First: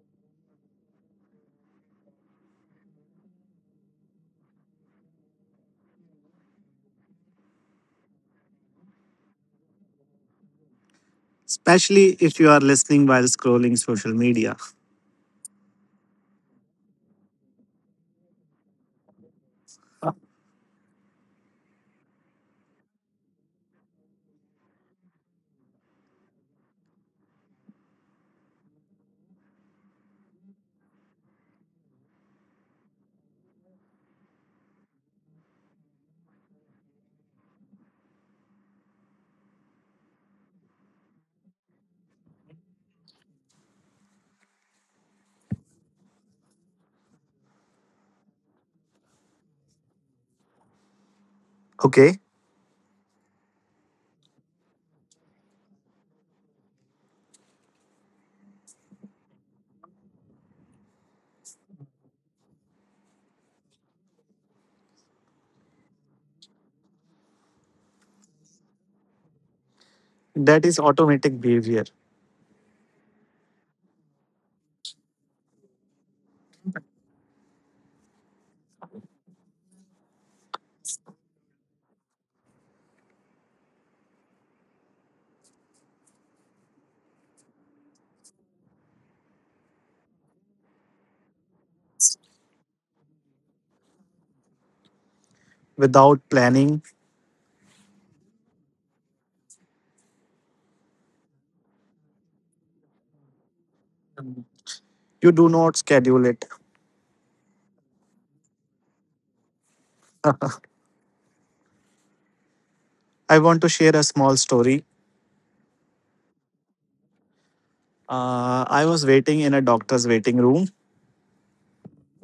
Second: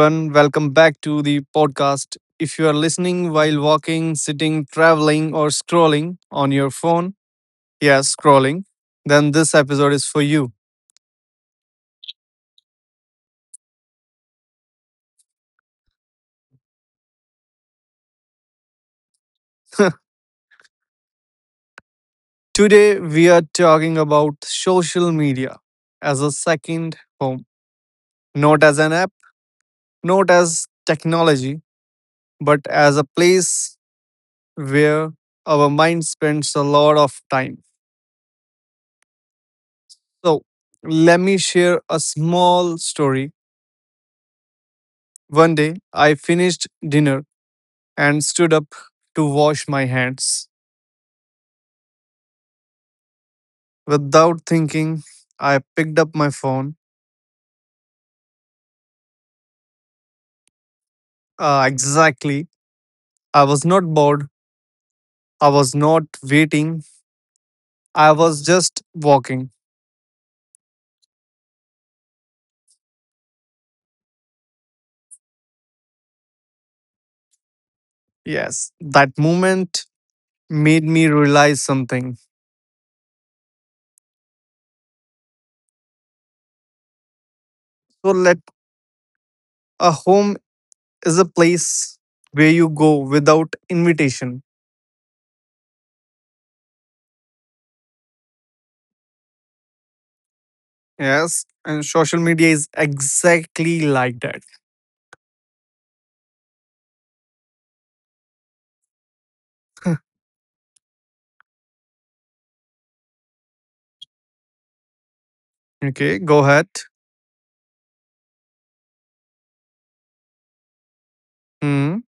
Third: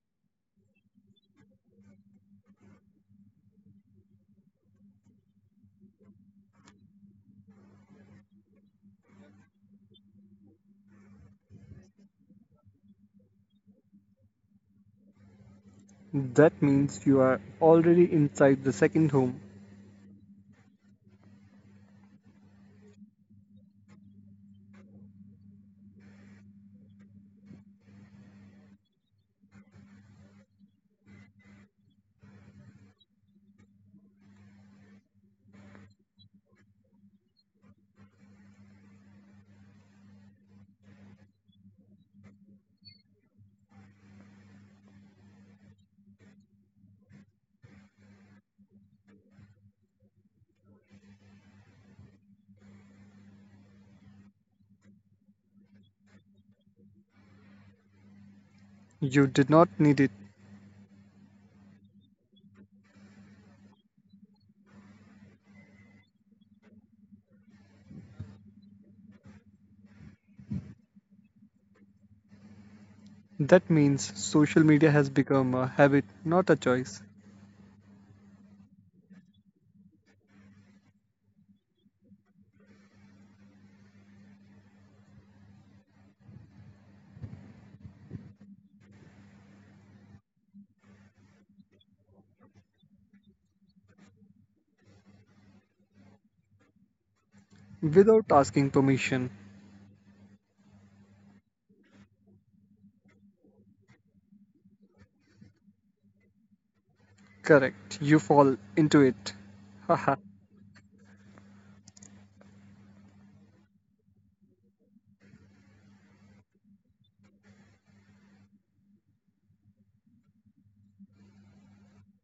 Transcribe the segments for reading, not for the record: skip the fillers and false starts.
everyone. Welcome back to the podcast. If you are listening while walking, sitting, traveling, or scrolling on your phone, yeah, scrolling, then this episode is for you. Especially if you are listening while scrolling social media. That means you are already inside the second home. Today, we are talking about social media as a second home, not as an app, not as technology, but as a place where our mind spends a lot of time. So, let me share a small story. One day, I finished dinner and stood up to wash my hands. Okay, Without thinking, I picked up my phone. You did not need it. Exactly. I was not bored. I was not waiting. I was just walking. that is automatic behavior That means social media has become a habit, not a choice. Yes, that moment made me realize something. So, let a home is a place where you go without invitation. without planning. Without asking permission. Yes, and social media is exactly like that. You do not schedule it. Correct, you fall into it. Haha, I want to share a small story. Okay, go ahead. I was waiting in a doctor's waiting room. Hmm.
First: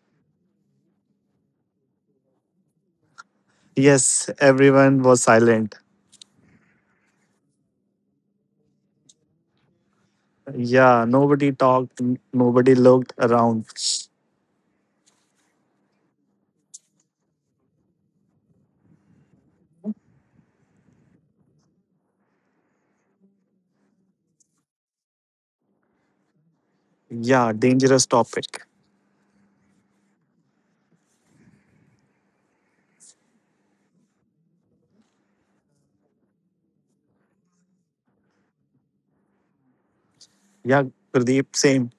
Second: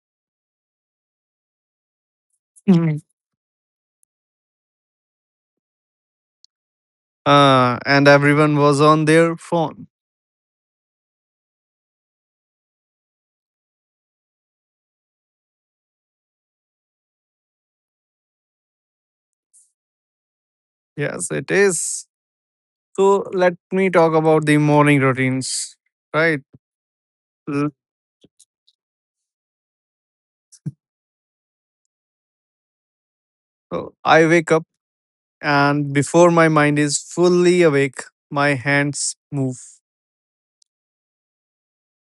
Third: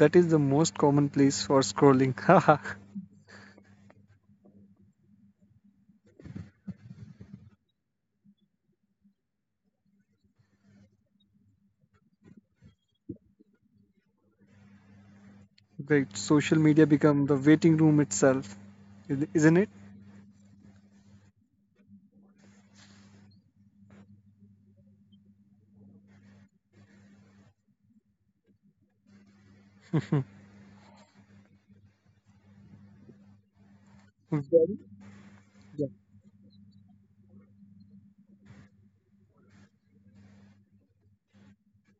that is the most common place for scrolling. Haha, Mhm. Yes, everyone was silent. And everyone was on their phone. Yeah, nobody talked, nobody looked around. great. Social media become the waiting room itself, isn't it? Yes, it is. So let me talk about the morning routines, right? Yeah, L- dangerous topic. So I wake up, Very. Yeah. and before my mind is fully awake, my hands move. Yeah, Pradeep, same.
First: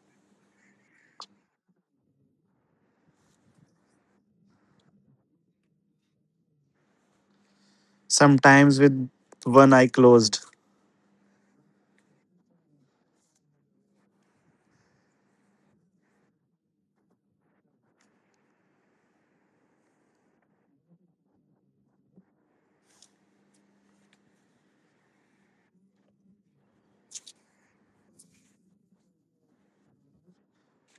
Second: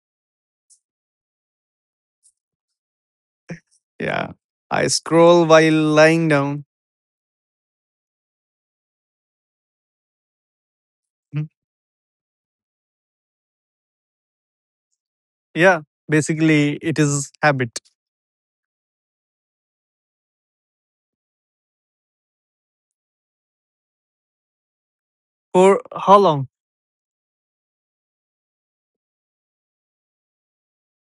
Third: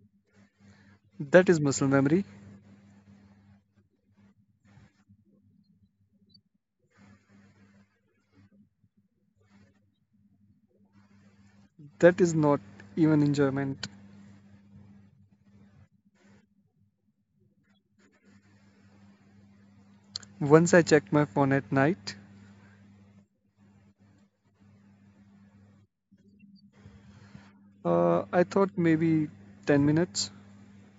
That is muscle memory. Yeah, I scroll while lying down. Sometimes with one eye closed. Mhm. That is not even enjoyment. Yeah, basically, it is habit. Once I checked my phone at night. For how long? I thought maybe 10 minutes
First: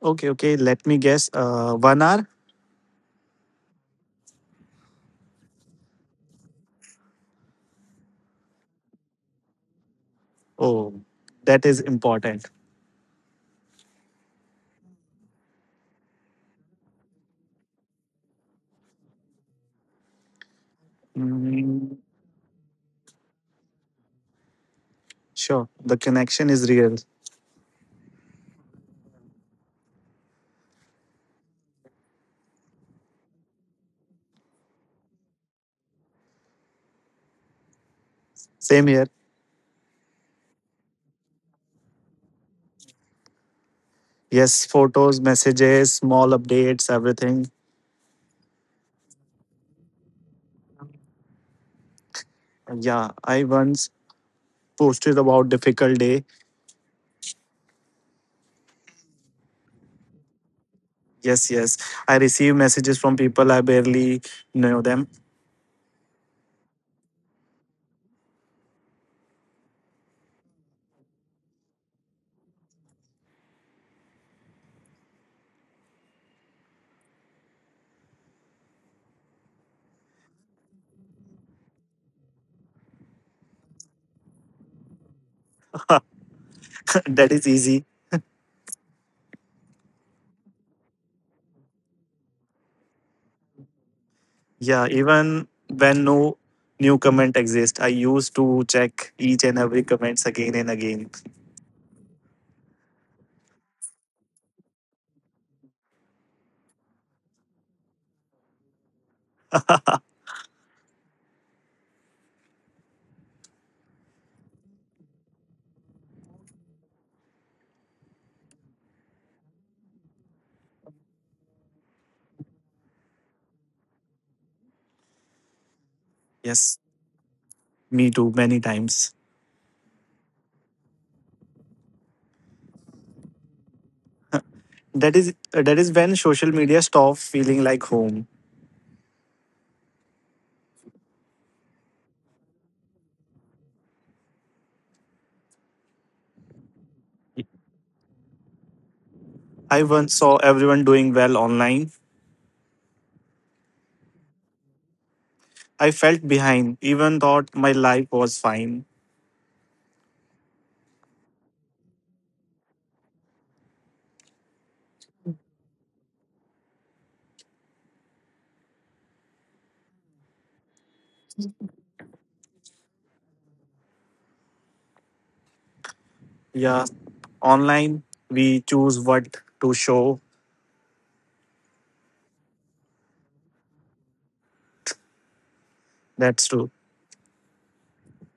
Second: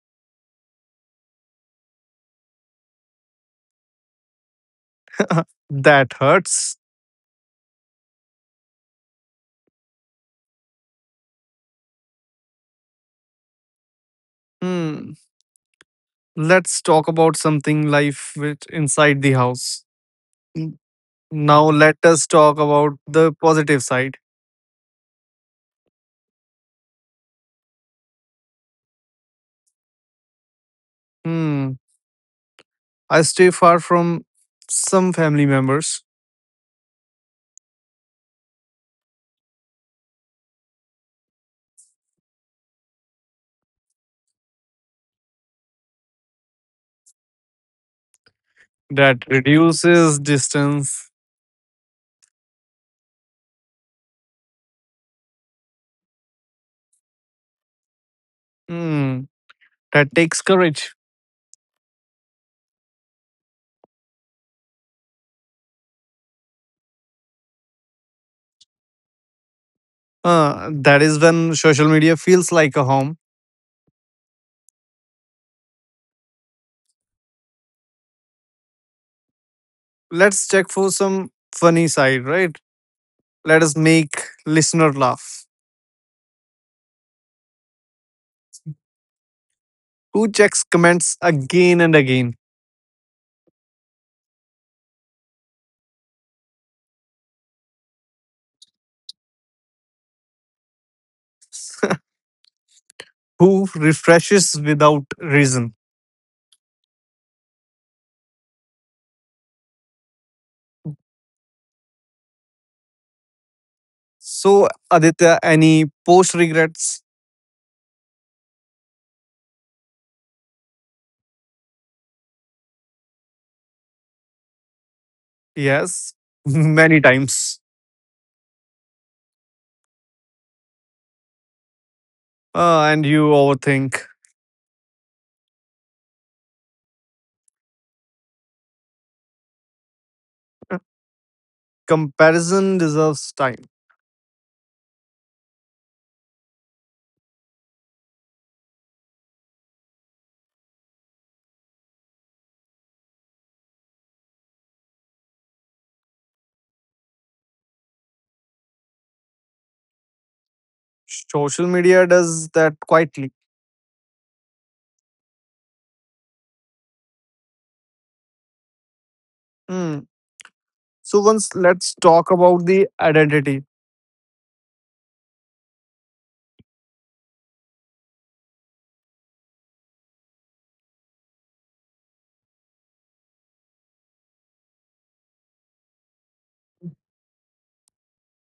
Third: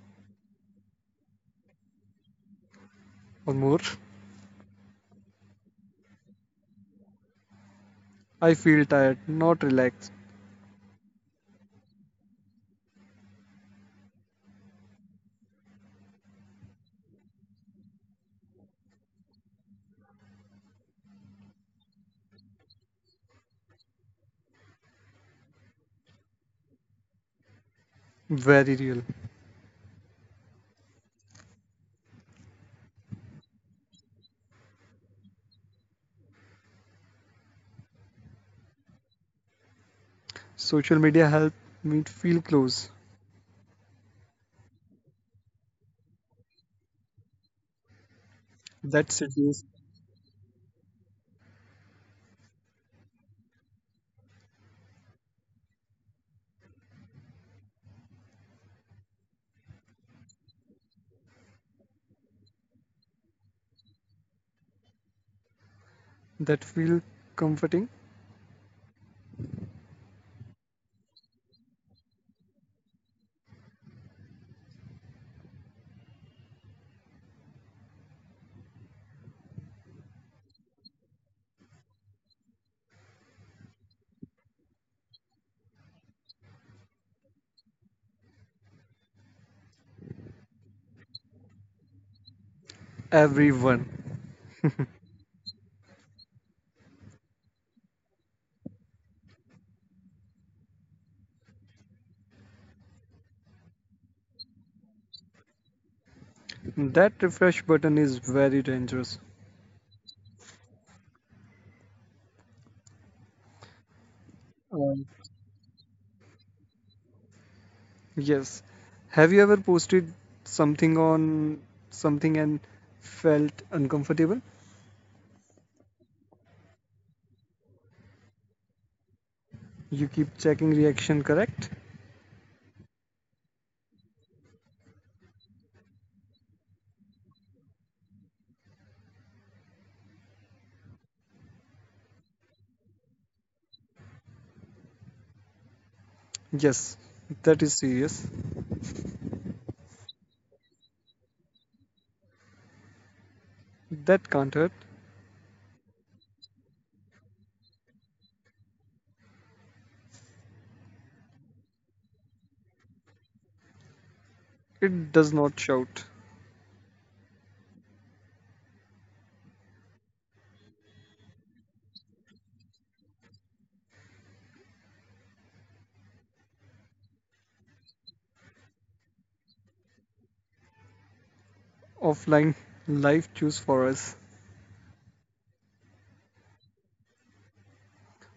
Okay, okay, let me guess. 1 hour? or more. That hurts. I feel tired, not relaxed. Oh, that is important. Hmm. Let's talk about something life with inside the house. Now let Mm, us talk about the positive side. sure, the connection is real. Very real. Hmm. I stay far from some family members. Same here. Social media helped me feel close. Yes, photos, messages, small updates, everything. That That seduce, reduces distance. Yeah, I once posted about difficult day. Hmm, that takes courage. Yes, yes. I receive messages from people I barely know them. that feel comforting. That is when social media feels like a home. Let's check for some funny side, right? Let us make listener laugh. That is easy. Who checks comments again and again? Everyone. Yeah, even when no new comment exists, I used to check each and every comments again and again. Who refreshes without reason? That refresh button is very dangerous. So, Um, Aditya, any post regrets? yes. Have you ever posted something on something and felt uncomfortable? Yes, Yes, many times. me too, many times. You keep checking reaction, correct? And you overthink. That is when social media stopped feeling like home. Comparison deserves time. Yes. That is serious. I once saw everyone doing well online. That can't hurt. I felt behind, even thought my life was fine. Social media does that quietly. It does not shout. Hmm. So once let's talk about the identity. Yeah, online we choose what to show. Offline life choose for us. That's true.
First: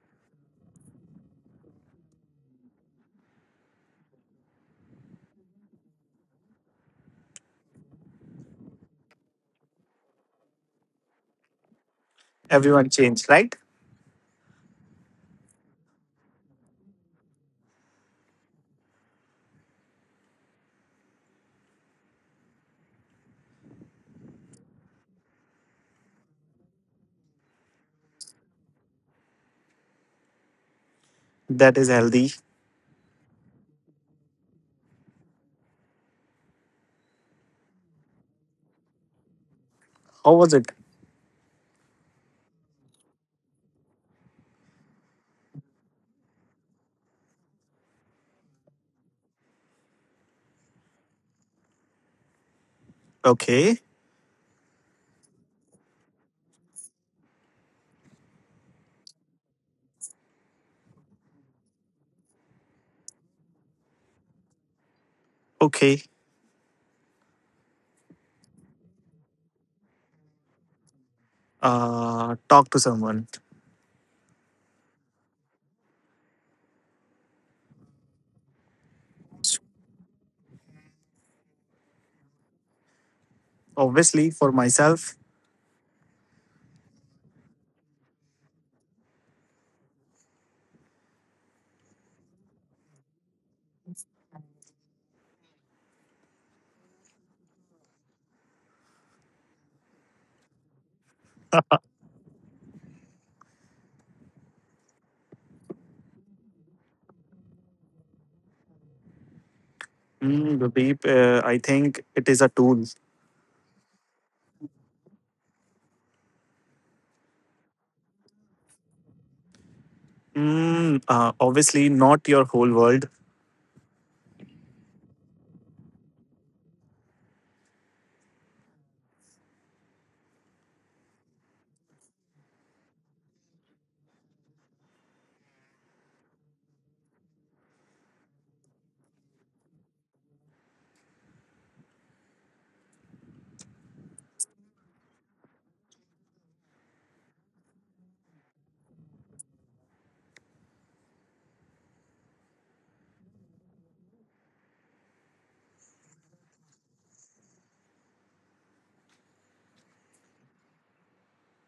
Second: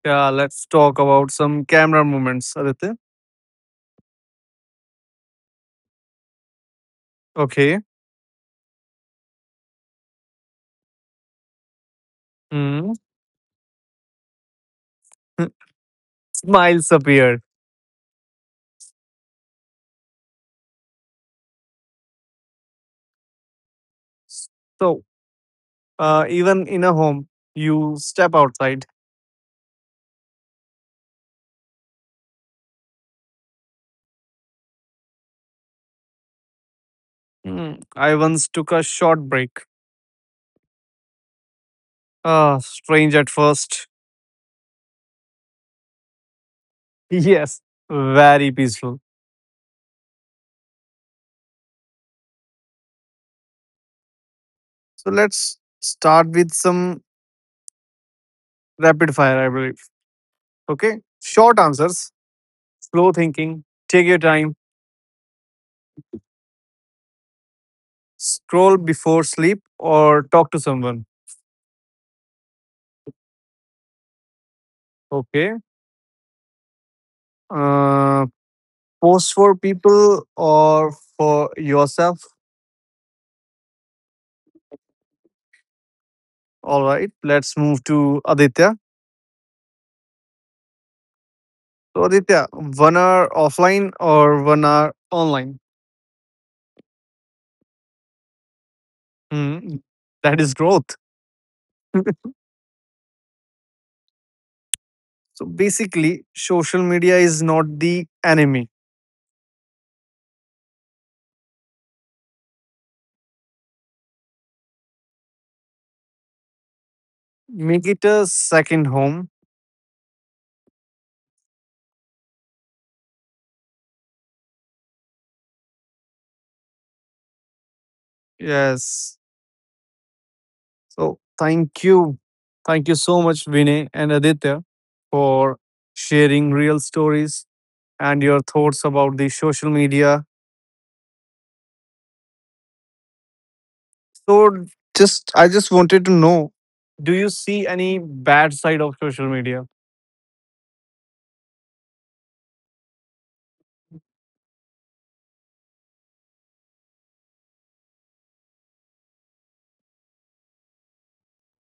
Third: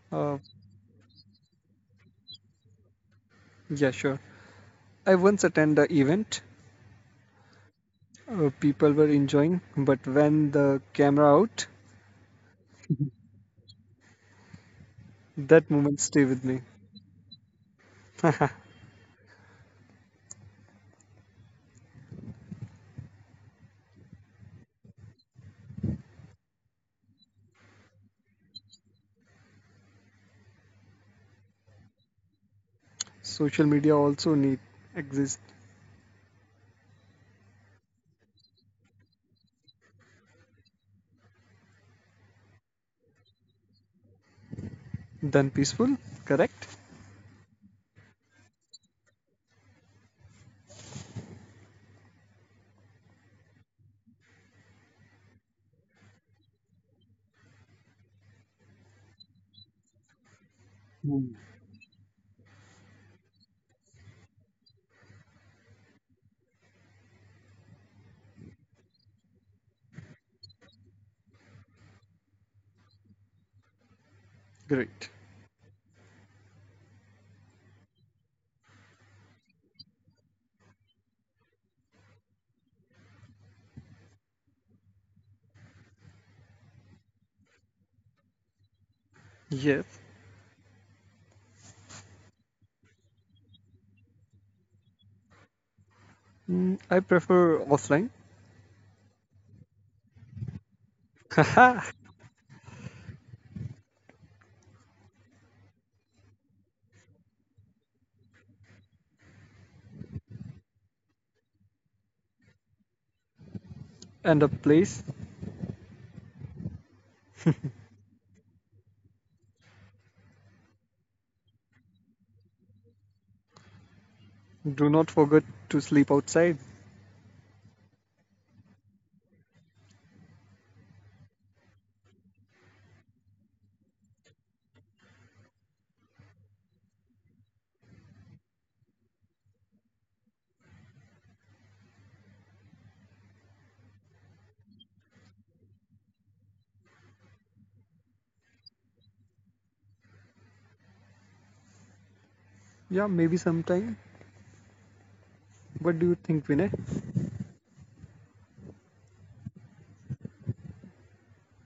Yeah, Uh, let's talk about some camera movements, Aditya. yeah, sure. I once attended the event. Okay. People were enjoying, but when the camera out, Everyone Hmm. changed, right? that moment stay with me. Smiles appear. So, even in a home, you step outside. That is healthy. Social media also need exist Hmm. I once took a short break. How was it? Ah, strange at first. than peaceful. Correct? Yes, very peaceful. Okay, So let's start with some rapid fire, I believe. Okay, Hmm. short answers slow thinking, take your time, okay. scroll before sleep, or talk to someone. Talk to someone. Great. Okay. Uh, Post for people or for yourself. Obviously, for myself, All right. Let's move to Aditya. Yes. So, Aditya, one hour offline or one hour online? Mm, I prefer offline. Hmm, that is growth. So basically, social media is not the enemy. mm, Gurdeep, I think it is a tool. And a place. Make it a second home. Mm, obviously, not your whole world. Do not forget to sleep outside. Yes. So thank you. Thank you so much, Vinay and Aditya, for sharing real stories and your thoughts about the social media. So just I just wanted to know, do you see any bad side of social media? Yeah, maybe sometime. What do you think, Vinay?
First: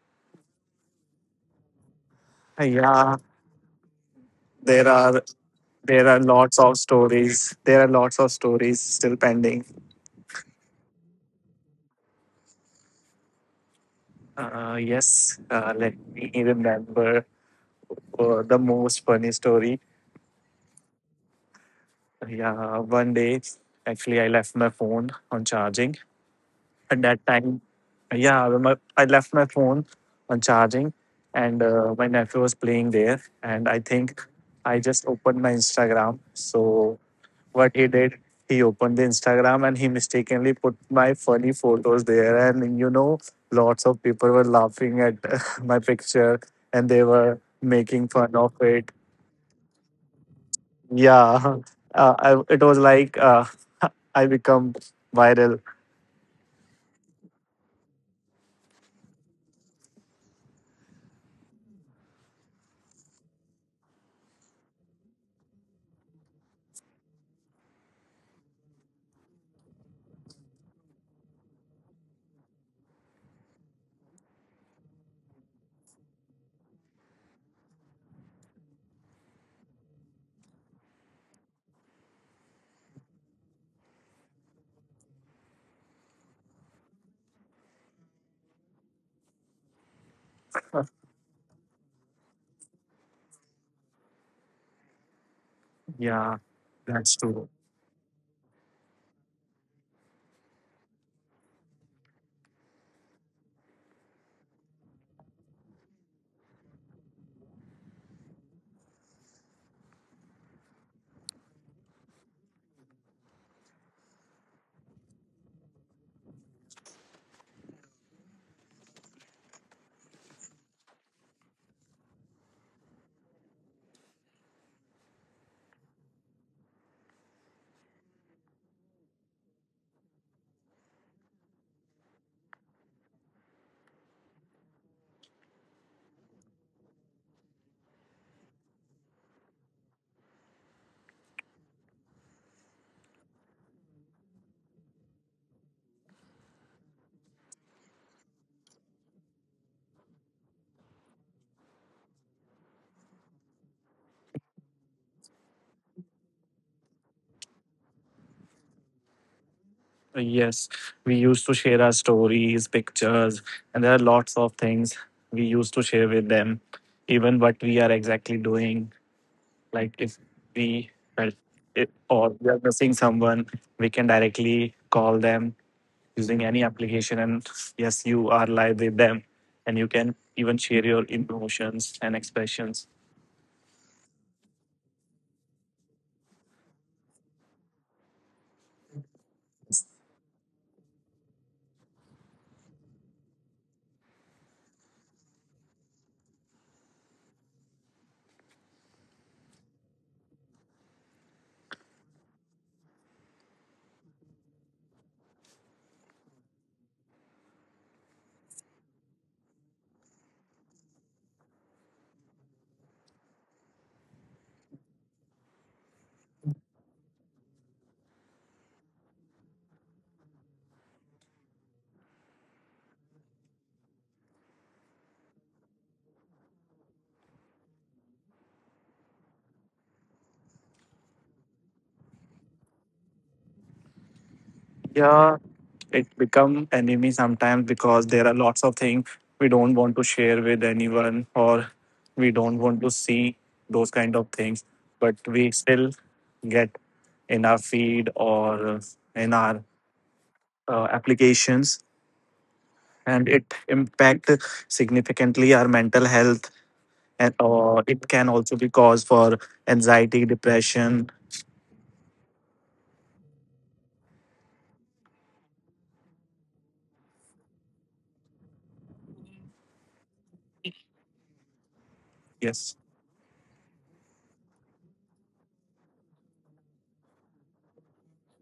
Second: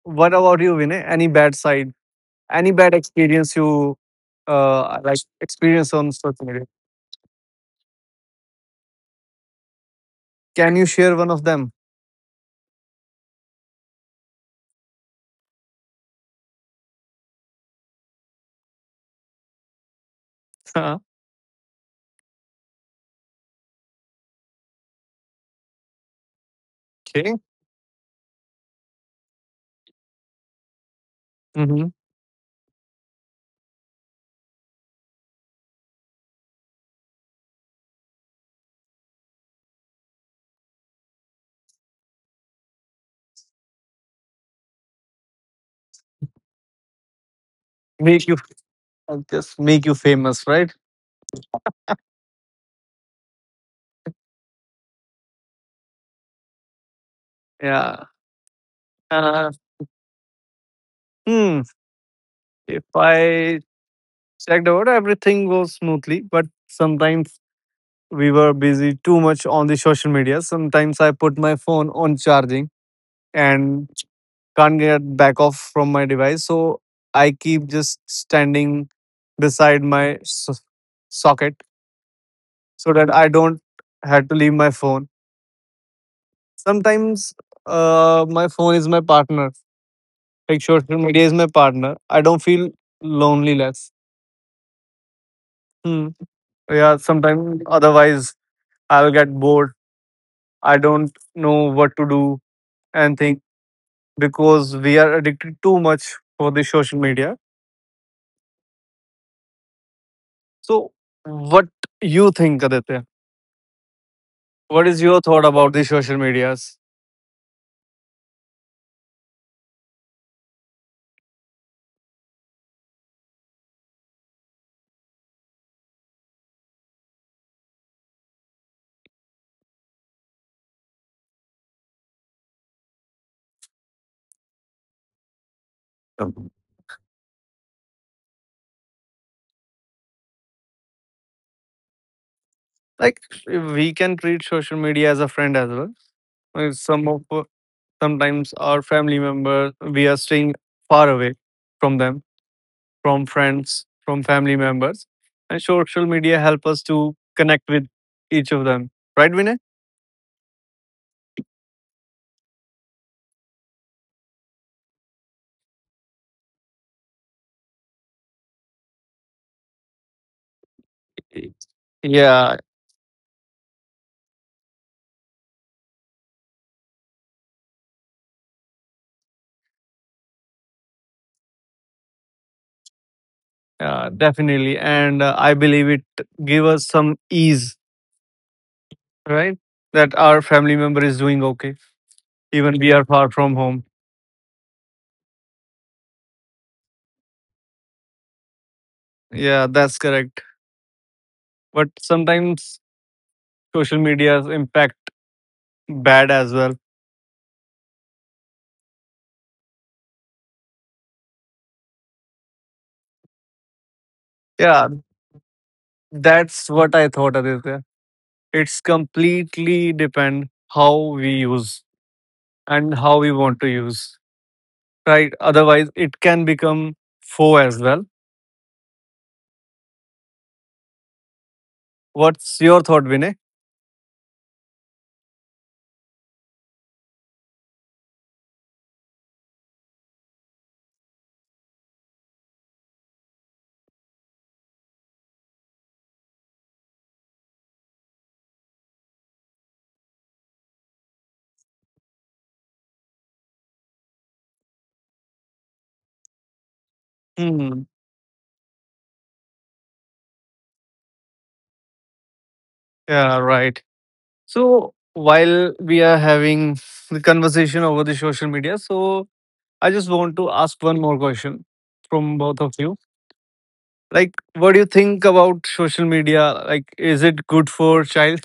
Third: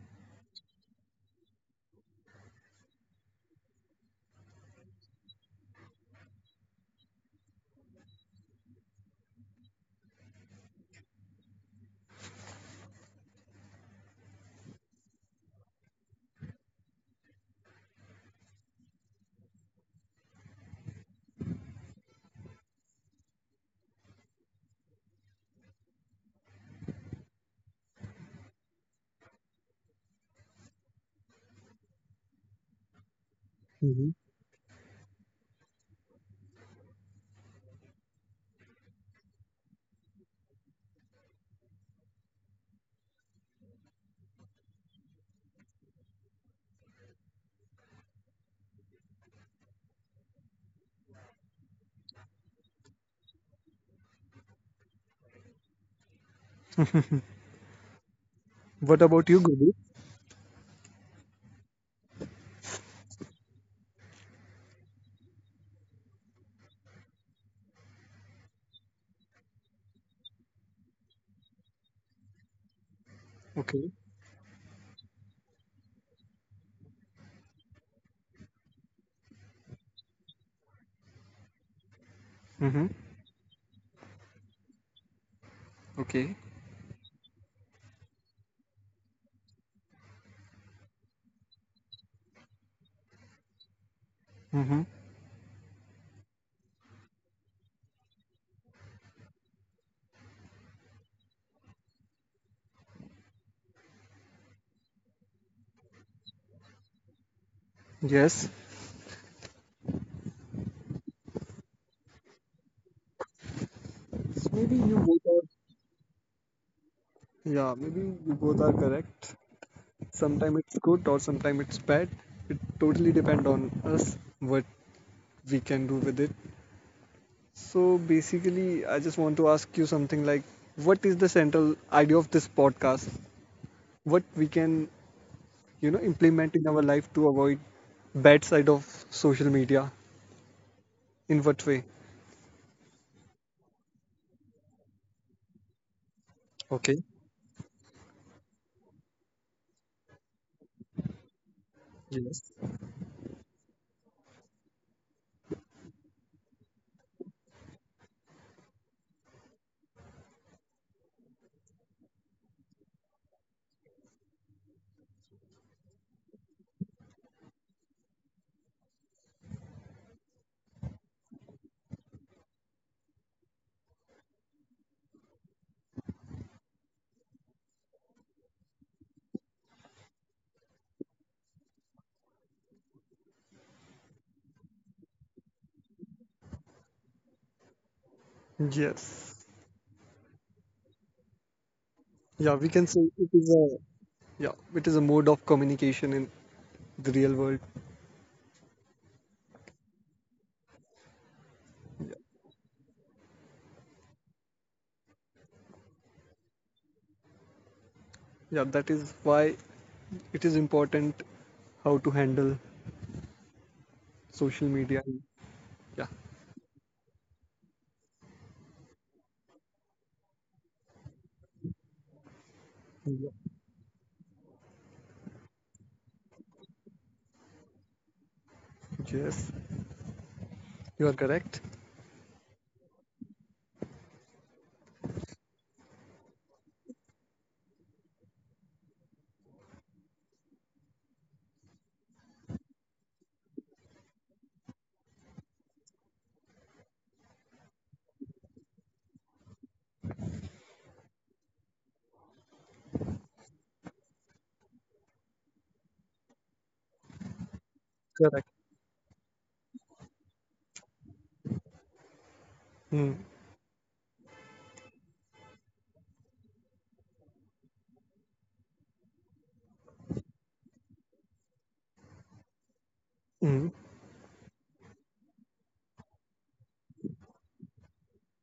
What about you, Vinay? Any bad side? Any bad Yeah, experience you there like are experience there on are social lots media? of stories. There are lots of stories still pending. Can you share one of them? Yes, let me remember the most funny story. Yeah, one day actually I left my phone on charging. At that Okay. time, yeah, I left my phone on charging, and Hmm. My nephew was playing there, and I Mhm. think I just opened my Instagram. So what he did, he opened the instagram and he mistakenly put my funny photos there, and you know lots of people were laughing at my picture, and they were making Make you fun of it. I'll just make you famous, right? Yeah, it was like I become viral. Yeah. What about you, Uh, Guru? hmm. If I checked out, everything goes smoothly, but sometimes we were busy too much on the social media. Sometimes I put my phone on charging and Okay. can't get back off from my device. So I keep just standing beside my socket, Hmm. so that I don't have to leave my phone. Okay. Sometimes my phone is my partner. Like social media is my partner. I don't feel lonely less. Mm-hmm. Hmm. Yeah, Yeah, that's true. sometimes otherwise I'll get bored. I don't know what to do and think because we are addicted too much for the social media. Yes. So, what you think, Aditya? So maybe What you is your both are thought about the social medias? yeah, maybe you both are correct. Sometimes it's good or sometimes it's bad. It totally depend on us what we can do with it. So basically, I just want to ask you something like, what is the central idea of this podcast? What we can, you know, Um, implement in our life to avoid bad side of social media? In what way? Like we can treat social media as a friend as well. Uh, Okay. Some of uh, sometimes our family members we are staying far away from them, Yes. from friends, from family members, and social media help us to connect with each of them. Right, Vinay? Yes, we used to share our stories pictures, and there are lots of things we used to share with them, even what we are exactly doing. Like if we felt Y- it or we Yeah, are missing someone, we can directly call them using any application, and yes, you are live with them, and you can even share your emotions and expressions. Definitely. And I believe it give us some ease, Yes. right? That our family member is doing okay, Yeah, we even can we say are it far is from a home. yeah, it is a mode of communication in the real world. Yeah, that's correct. But sometimes social media's impact bad as well. Yeah, that is why it is important how to handle social Yeah, media. Yeah. that's what I thought, Aditya. It's completely depend how we use and how Yeah. we want to use, right? Otherwise, it can become foe as well. Yes, you are correct. What's your thought, Vinay? Yeah, it become enemy sometimes because there are lots of things we don't want to share with anyone, or we don't want to see those kind of things, but we still get in our feed or in our applications, and it impact significantly our mental health, and Hmm. it can Correct. also be cause for anxiety depression. Mm. Yeah, right. So while we are having the conversation over the social media, so I just want to ask one more question from both of Yes, you. Mm. Like, what do you think about social media? Like, is it good for child?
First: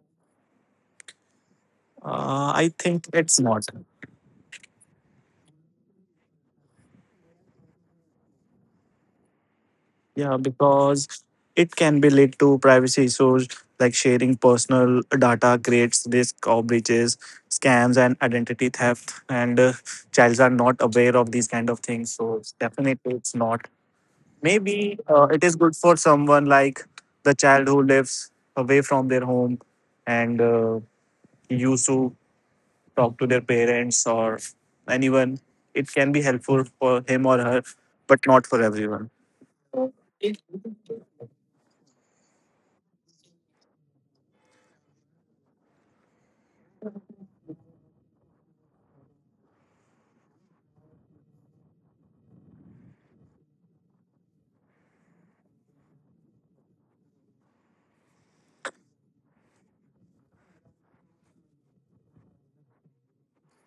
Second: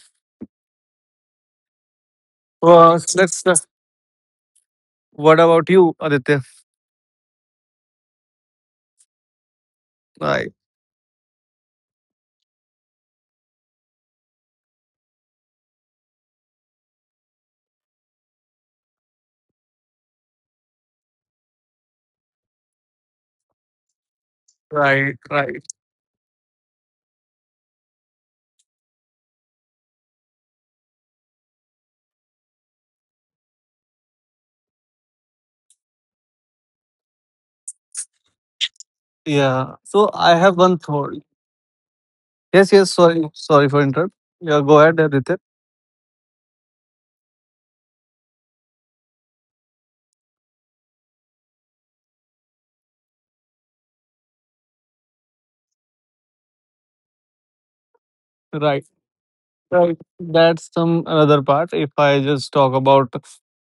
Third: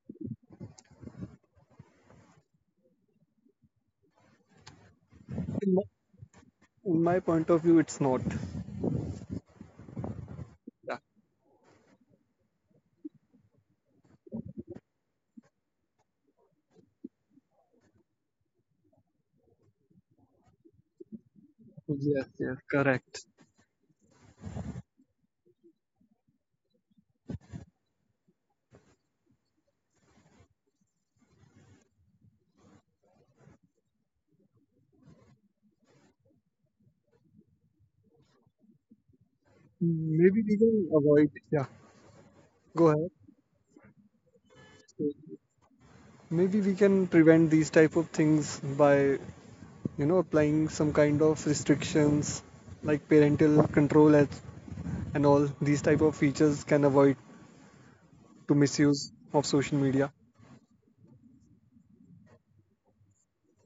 I Well, think it's let's. Not. What about In, my, you, Aditya? in my point of view, it's not. Yeah, Right, Yeah. because it can be led to privacy issues, like sharing personal data creates risk of breaches, scams, and identity theft, and childs are not aware of these kind of things, Yes. so it's Yes. definitely Correct. it's not. Maybe right, it is right. good for someone like the child who lives away from their home and used to talk to their parents or anyone. It can be helpful for him or her, but not for everyone. Yeah. So I Maybe have we one can thought. avoid. Yeah. Yes, Go yes. ahead. Sorry, sorry for interrupt. Yeah, go ahead, Aditya. Maybe we can prevent these type of things by, you know, applying some kind of restrictions like parental control and all these type of features can avoid to Right. misuse of social Right, media. that's some another part. If I just talk about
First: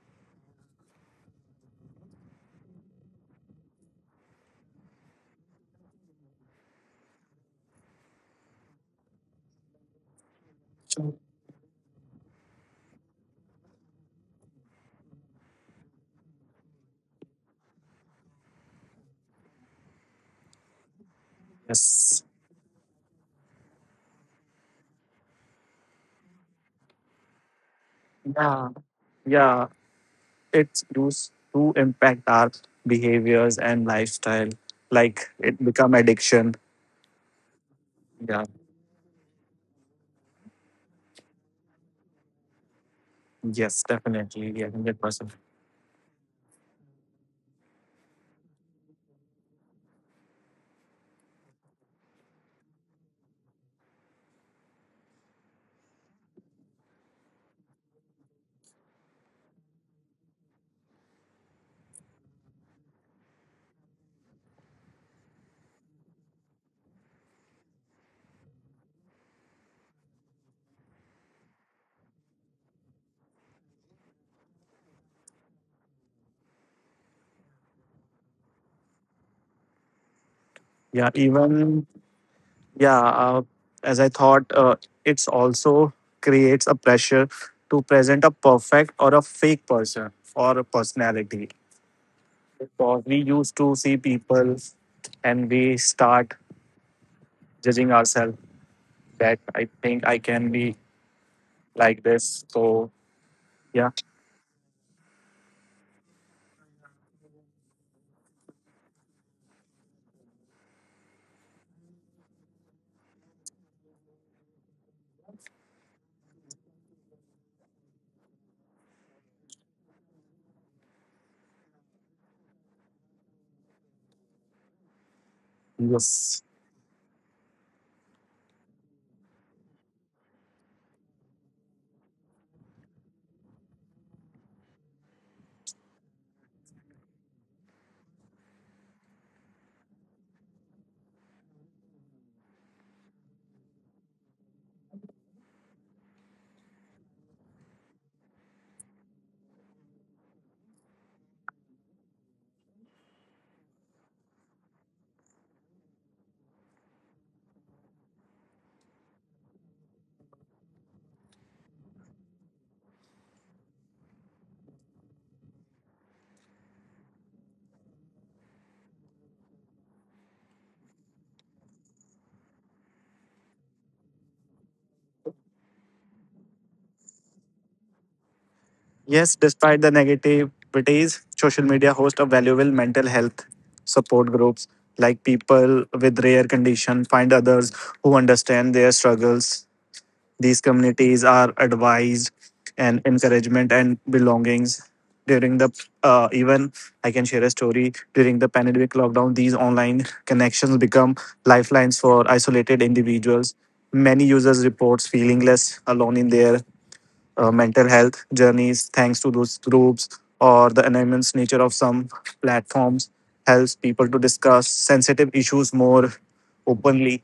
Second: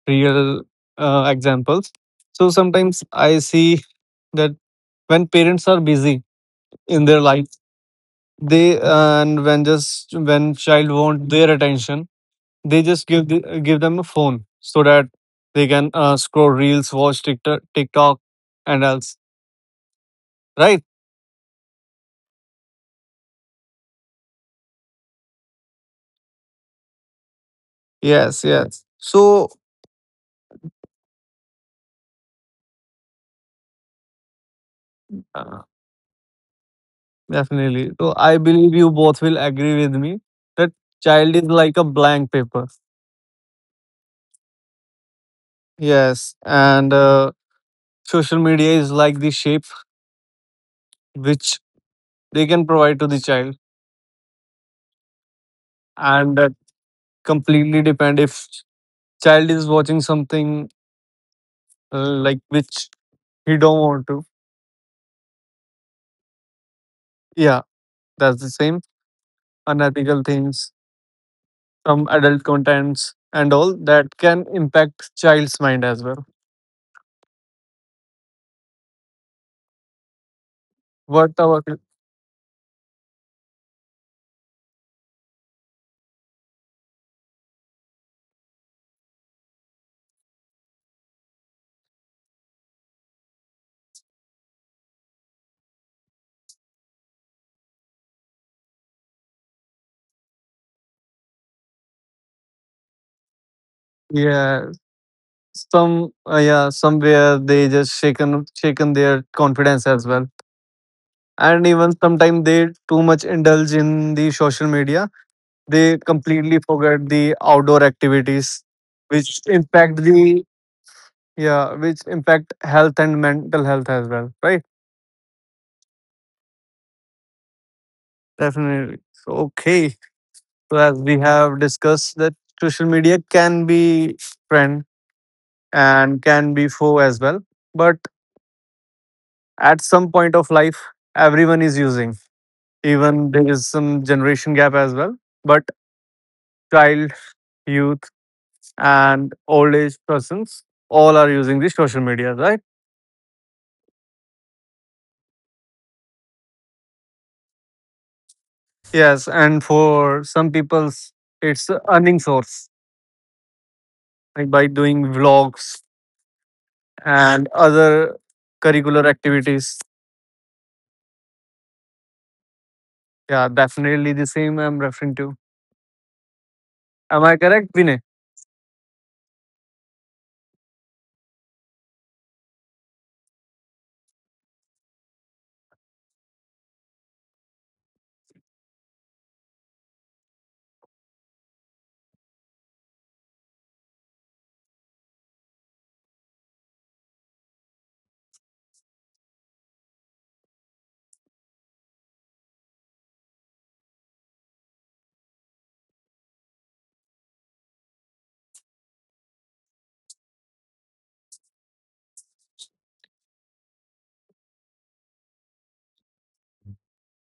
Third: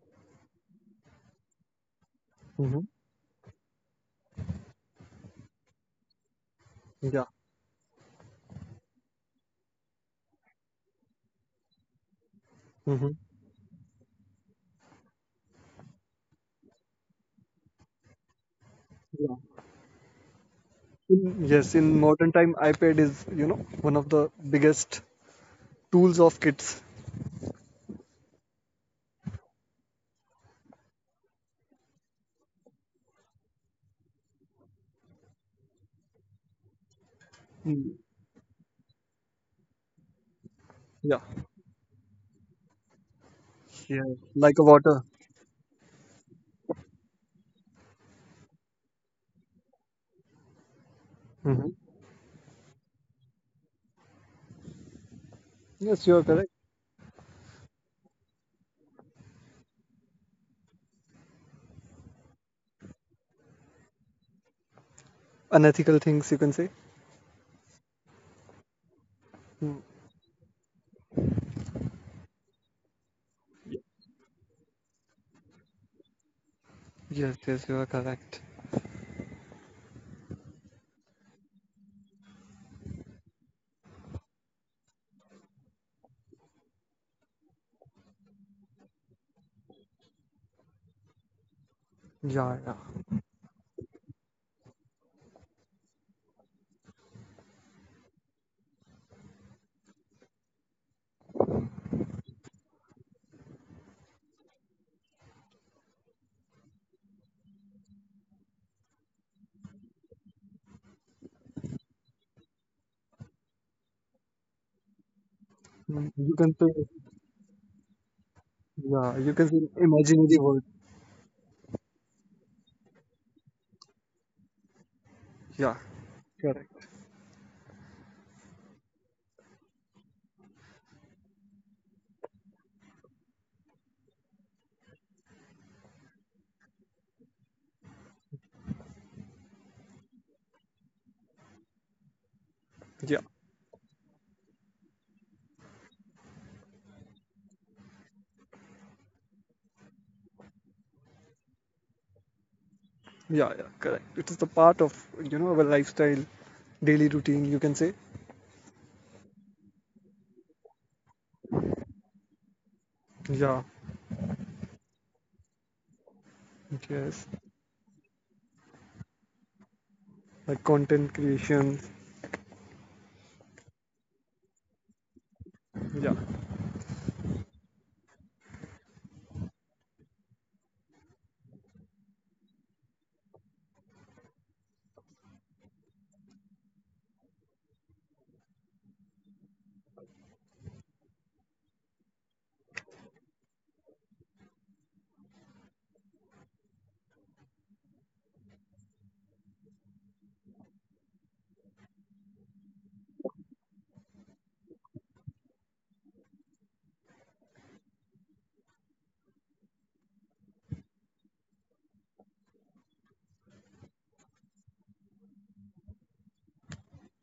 real examples, so Hmm. sometimes I see that when parents are busy in their Yeah. life, they and when just when child want their attention, they just Hmm. Give them a phone so that they can scroll reels, watch TikTok, and else. Yeah. Right? In Yes. modern time, iPad is, you know, one of the biggest tools of kids. Yes, Yeah. yes. So Yeah. It's used to impact our behaviors and lifestyle. Like uh, it become addiction. definitely. Mm. So I Yeah. believe you both will agree with me that Yeah. child is like a blank paper. Yes, Yeah. definitely. Like a Yeah, one hundred water. percent. Yes, and social media is like the shape which Hmm. they can provide to the child, Yes, you are and correct. that completely depend if child is watching something like which he don't want to. Unethical things you can say. Yeah, that's the same Mm. unethical things, some adult contents, and all that can impact child's mind as well. Yes, yes, you are correct. Yeah, What about even yeah, as I thought, it's also creates a pressure to present a perfect or a fake person or a personality. Yeah, yeah. Because we used to see people and we start judging ourselves that I think I can be like this. So yeah, yeah, somewhere they just shaken their confidence as well, and even sometimes they too much indulge in the social media, they Mm, You can completely say, forget the outdoor activities, yeah, you which can say impact imaginary the world. yeah, which impact health and mental health as well, right? Yeah, yes, correct. Definitely. So, okay, so as we have discussed that social media can be friend and can be foe as well, but at some point of life everyone is using, Yeah, even there is some generation gap as well, but child, youth, and old age persons all are using the social media, right? Yeah, correct. It is the part of, you know, our lifestyle, daily routine, you can say. Yes, and for some people's it's a earning source, Yeah, like by doing vlogs yes. and other curricular activities. Like content creation. Yeah, definitely the same I'm referring to. Yeah. Am I correct, Vinay? yes. Despite the negativities, social media hosts a valuable mental health support groups, like people with rare condition find others who understand their struggles. These communities are advised and encouragement and belongings. During the even I can share a story. During the pandemic lockdown, these online connections become lifelines for isolated individuals. Many users reports feeling less alone in their mental health journeys thanks to those groups, or the anonymous nature of some platforms helps people to discuss sensitive issues more openly.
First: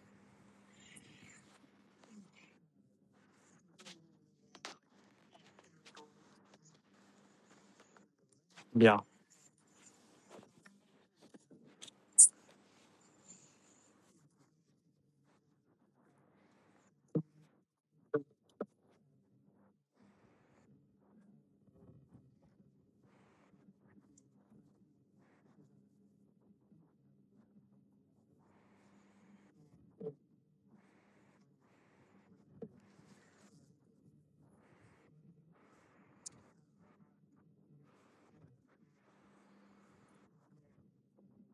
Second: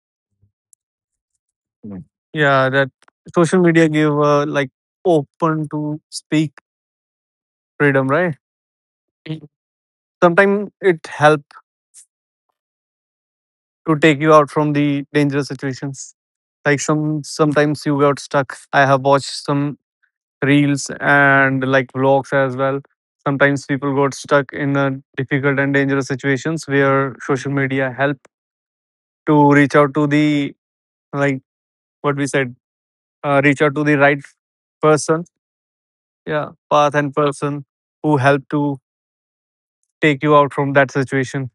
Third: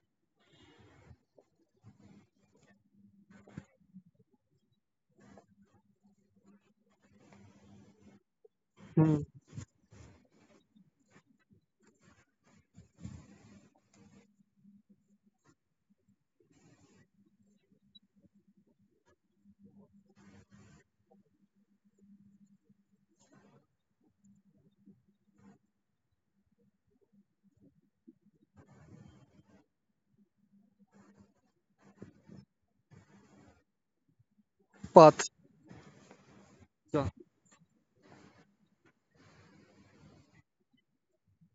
Mm. Yeah, that social media give like open to speak freedom, right? Hmm. Sometimes it help to take you out from the dangerous situations, like sometimes you got stuck. I have watched some reels and like vlogs as well. Sometimes people got stuck in difficult and dangerous situations where social media helped to reach out to the like what we said, reach out to the right person, Path. yeah, path Yeah. and person who helped to take you out from that situation.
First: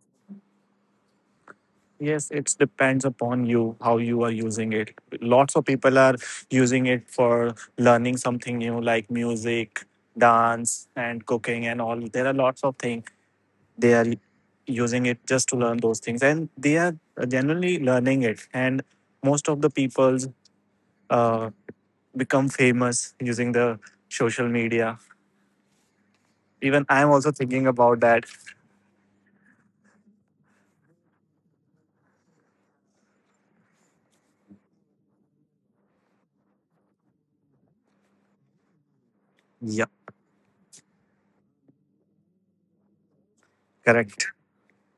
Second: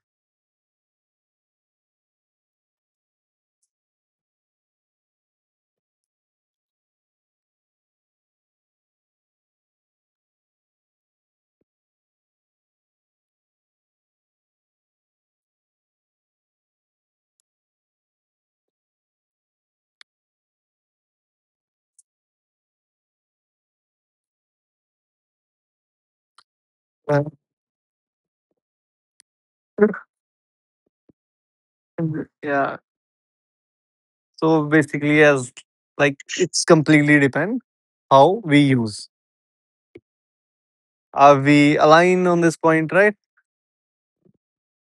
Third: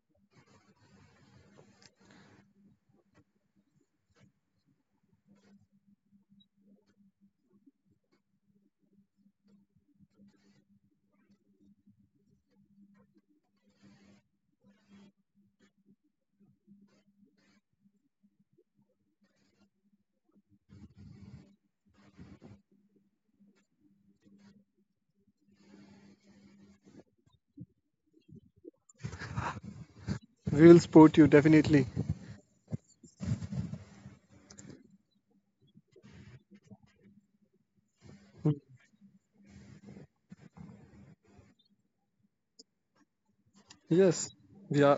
Yes, it depends upon you how you are using it. Lots of people are using it for learning something new, like music, dance, and cooking, and all. There are lots of things they are using it just to learn those things, and they are generally learning it. And most of the people's uh, become famous using the social media. Even I'm also thinking about that. We will support you, definitely. Yeah. So basically, as like it's completely depend how Hmm. we use. Yeah, Are we aligned on this point, right? correct. Yes. Yeah.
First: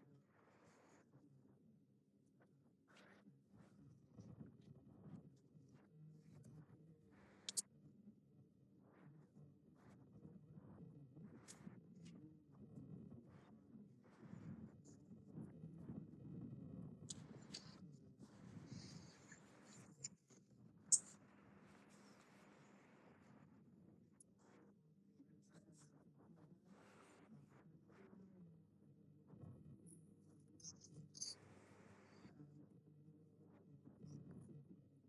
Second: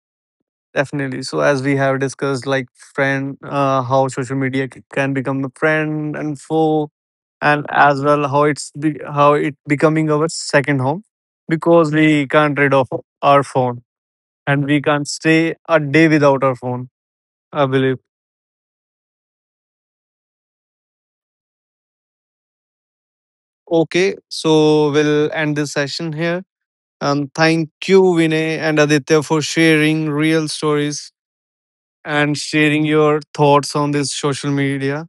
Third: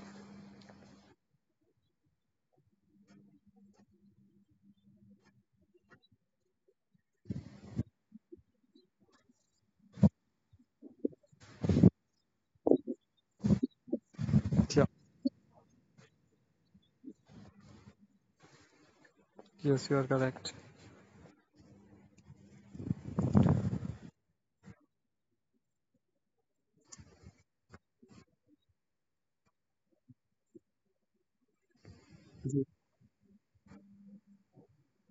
Definitely. So as we have discussed, like friend, how social media can become a friend and foe, and as well how how it becoming our second home, because we can't rid of our phone and we Yeah. can't stay a day without our phone. I believe. Yes, you are correct. Okay, so we'll end this session here. And thank you, Vinay and Aditya, for sharing real stories and sharing your thoughts on this social media.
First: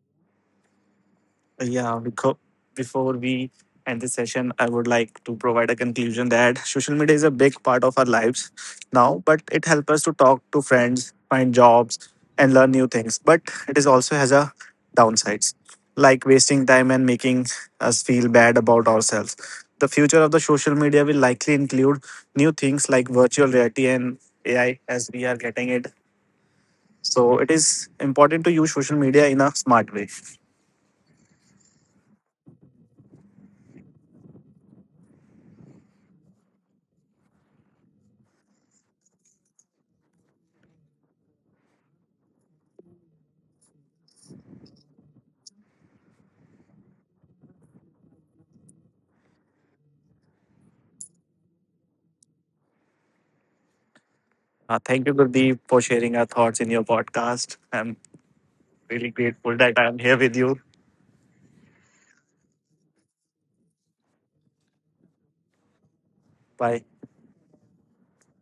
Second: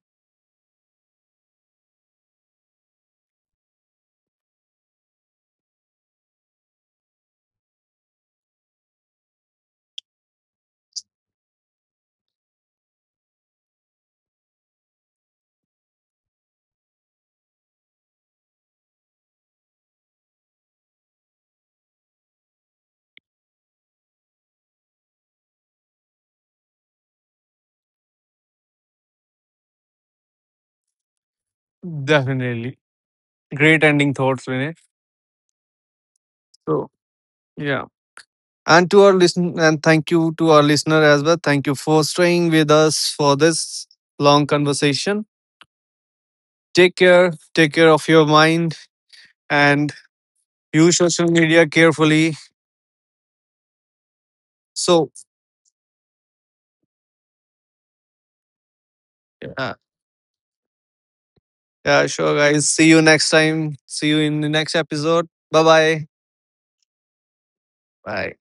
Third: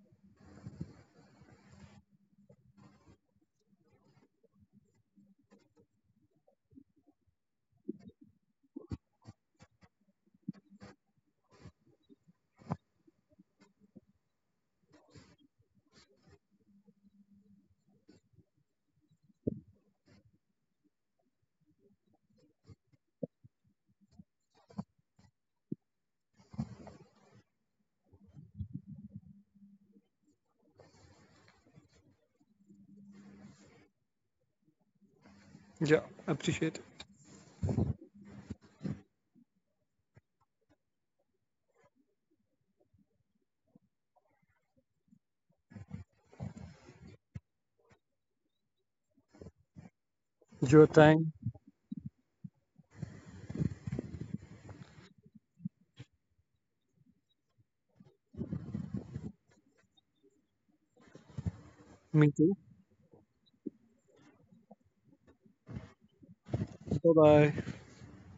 Yeah, because before we end this session, I would like to provide a conclusion that social media is a big part of our lives now, but it helps us to talk to friends, find jobs, and learn new things. But it is also has a downsides, like wasting time and making us feel bad about ourselves. The future of the social media will likely include new things like virtual reality and AI as we are getting it. So it is important to use social media in a smart way. Definitely great ending thoughts, Vinay. Yeah. Appreciate So it. yeah. And to our listen and thank you to our listener as well. Thank you for staying with us for this long conversation. Take care. Take care of your mind and Your use social time. media carefully. Thank So, you, Gurdeep, for sharing our thoughts in your podcast. I'm really grateful yeah, that I'm here with you. yeah, Me sure, too. guys. See you next time. See you in the next episode. Bye bye. Bye. Bye bye. Bye.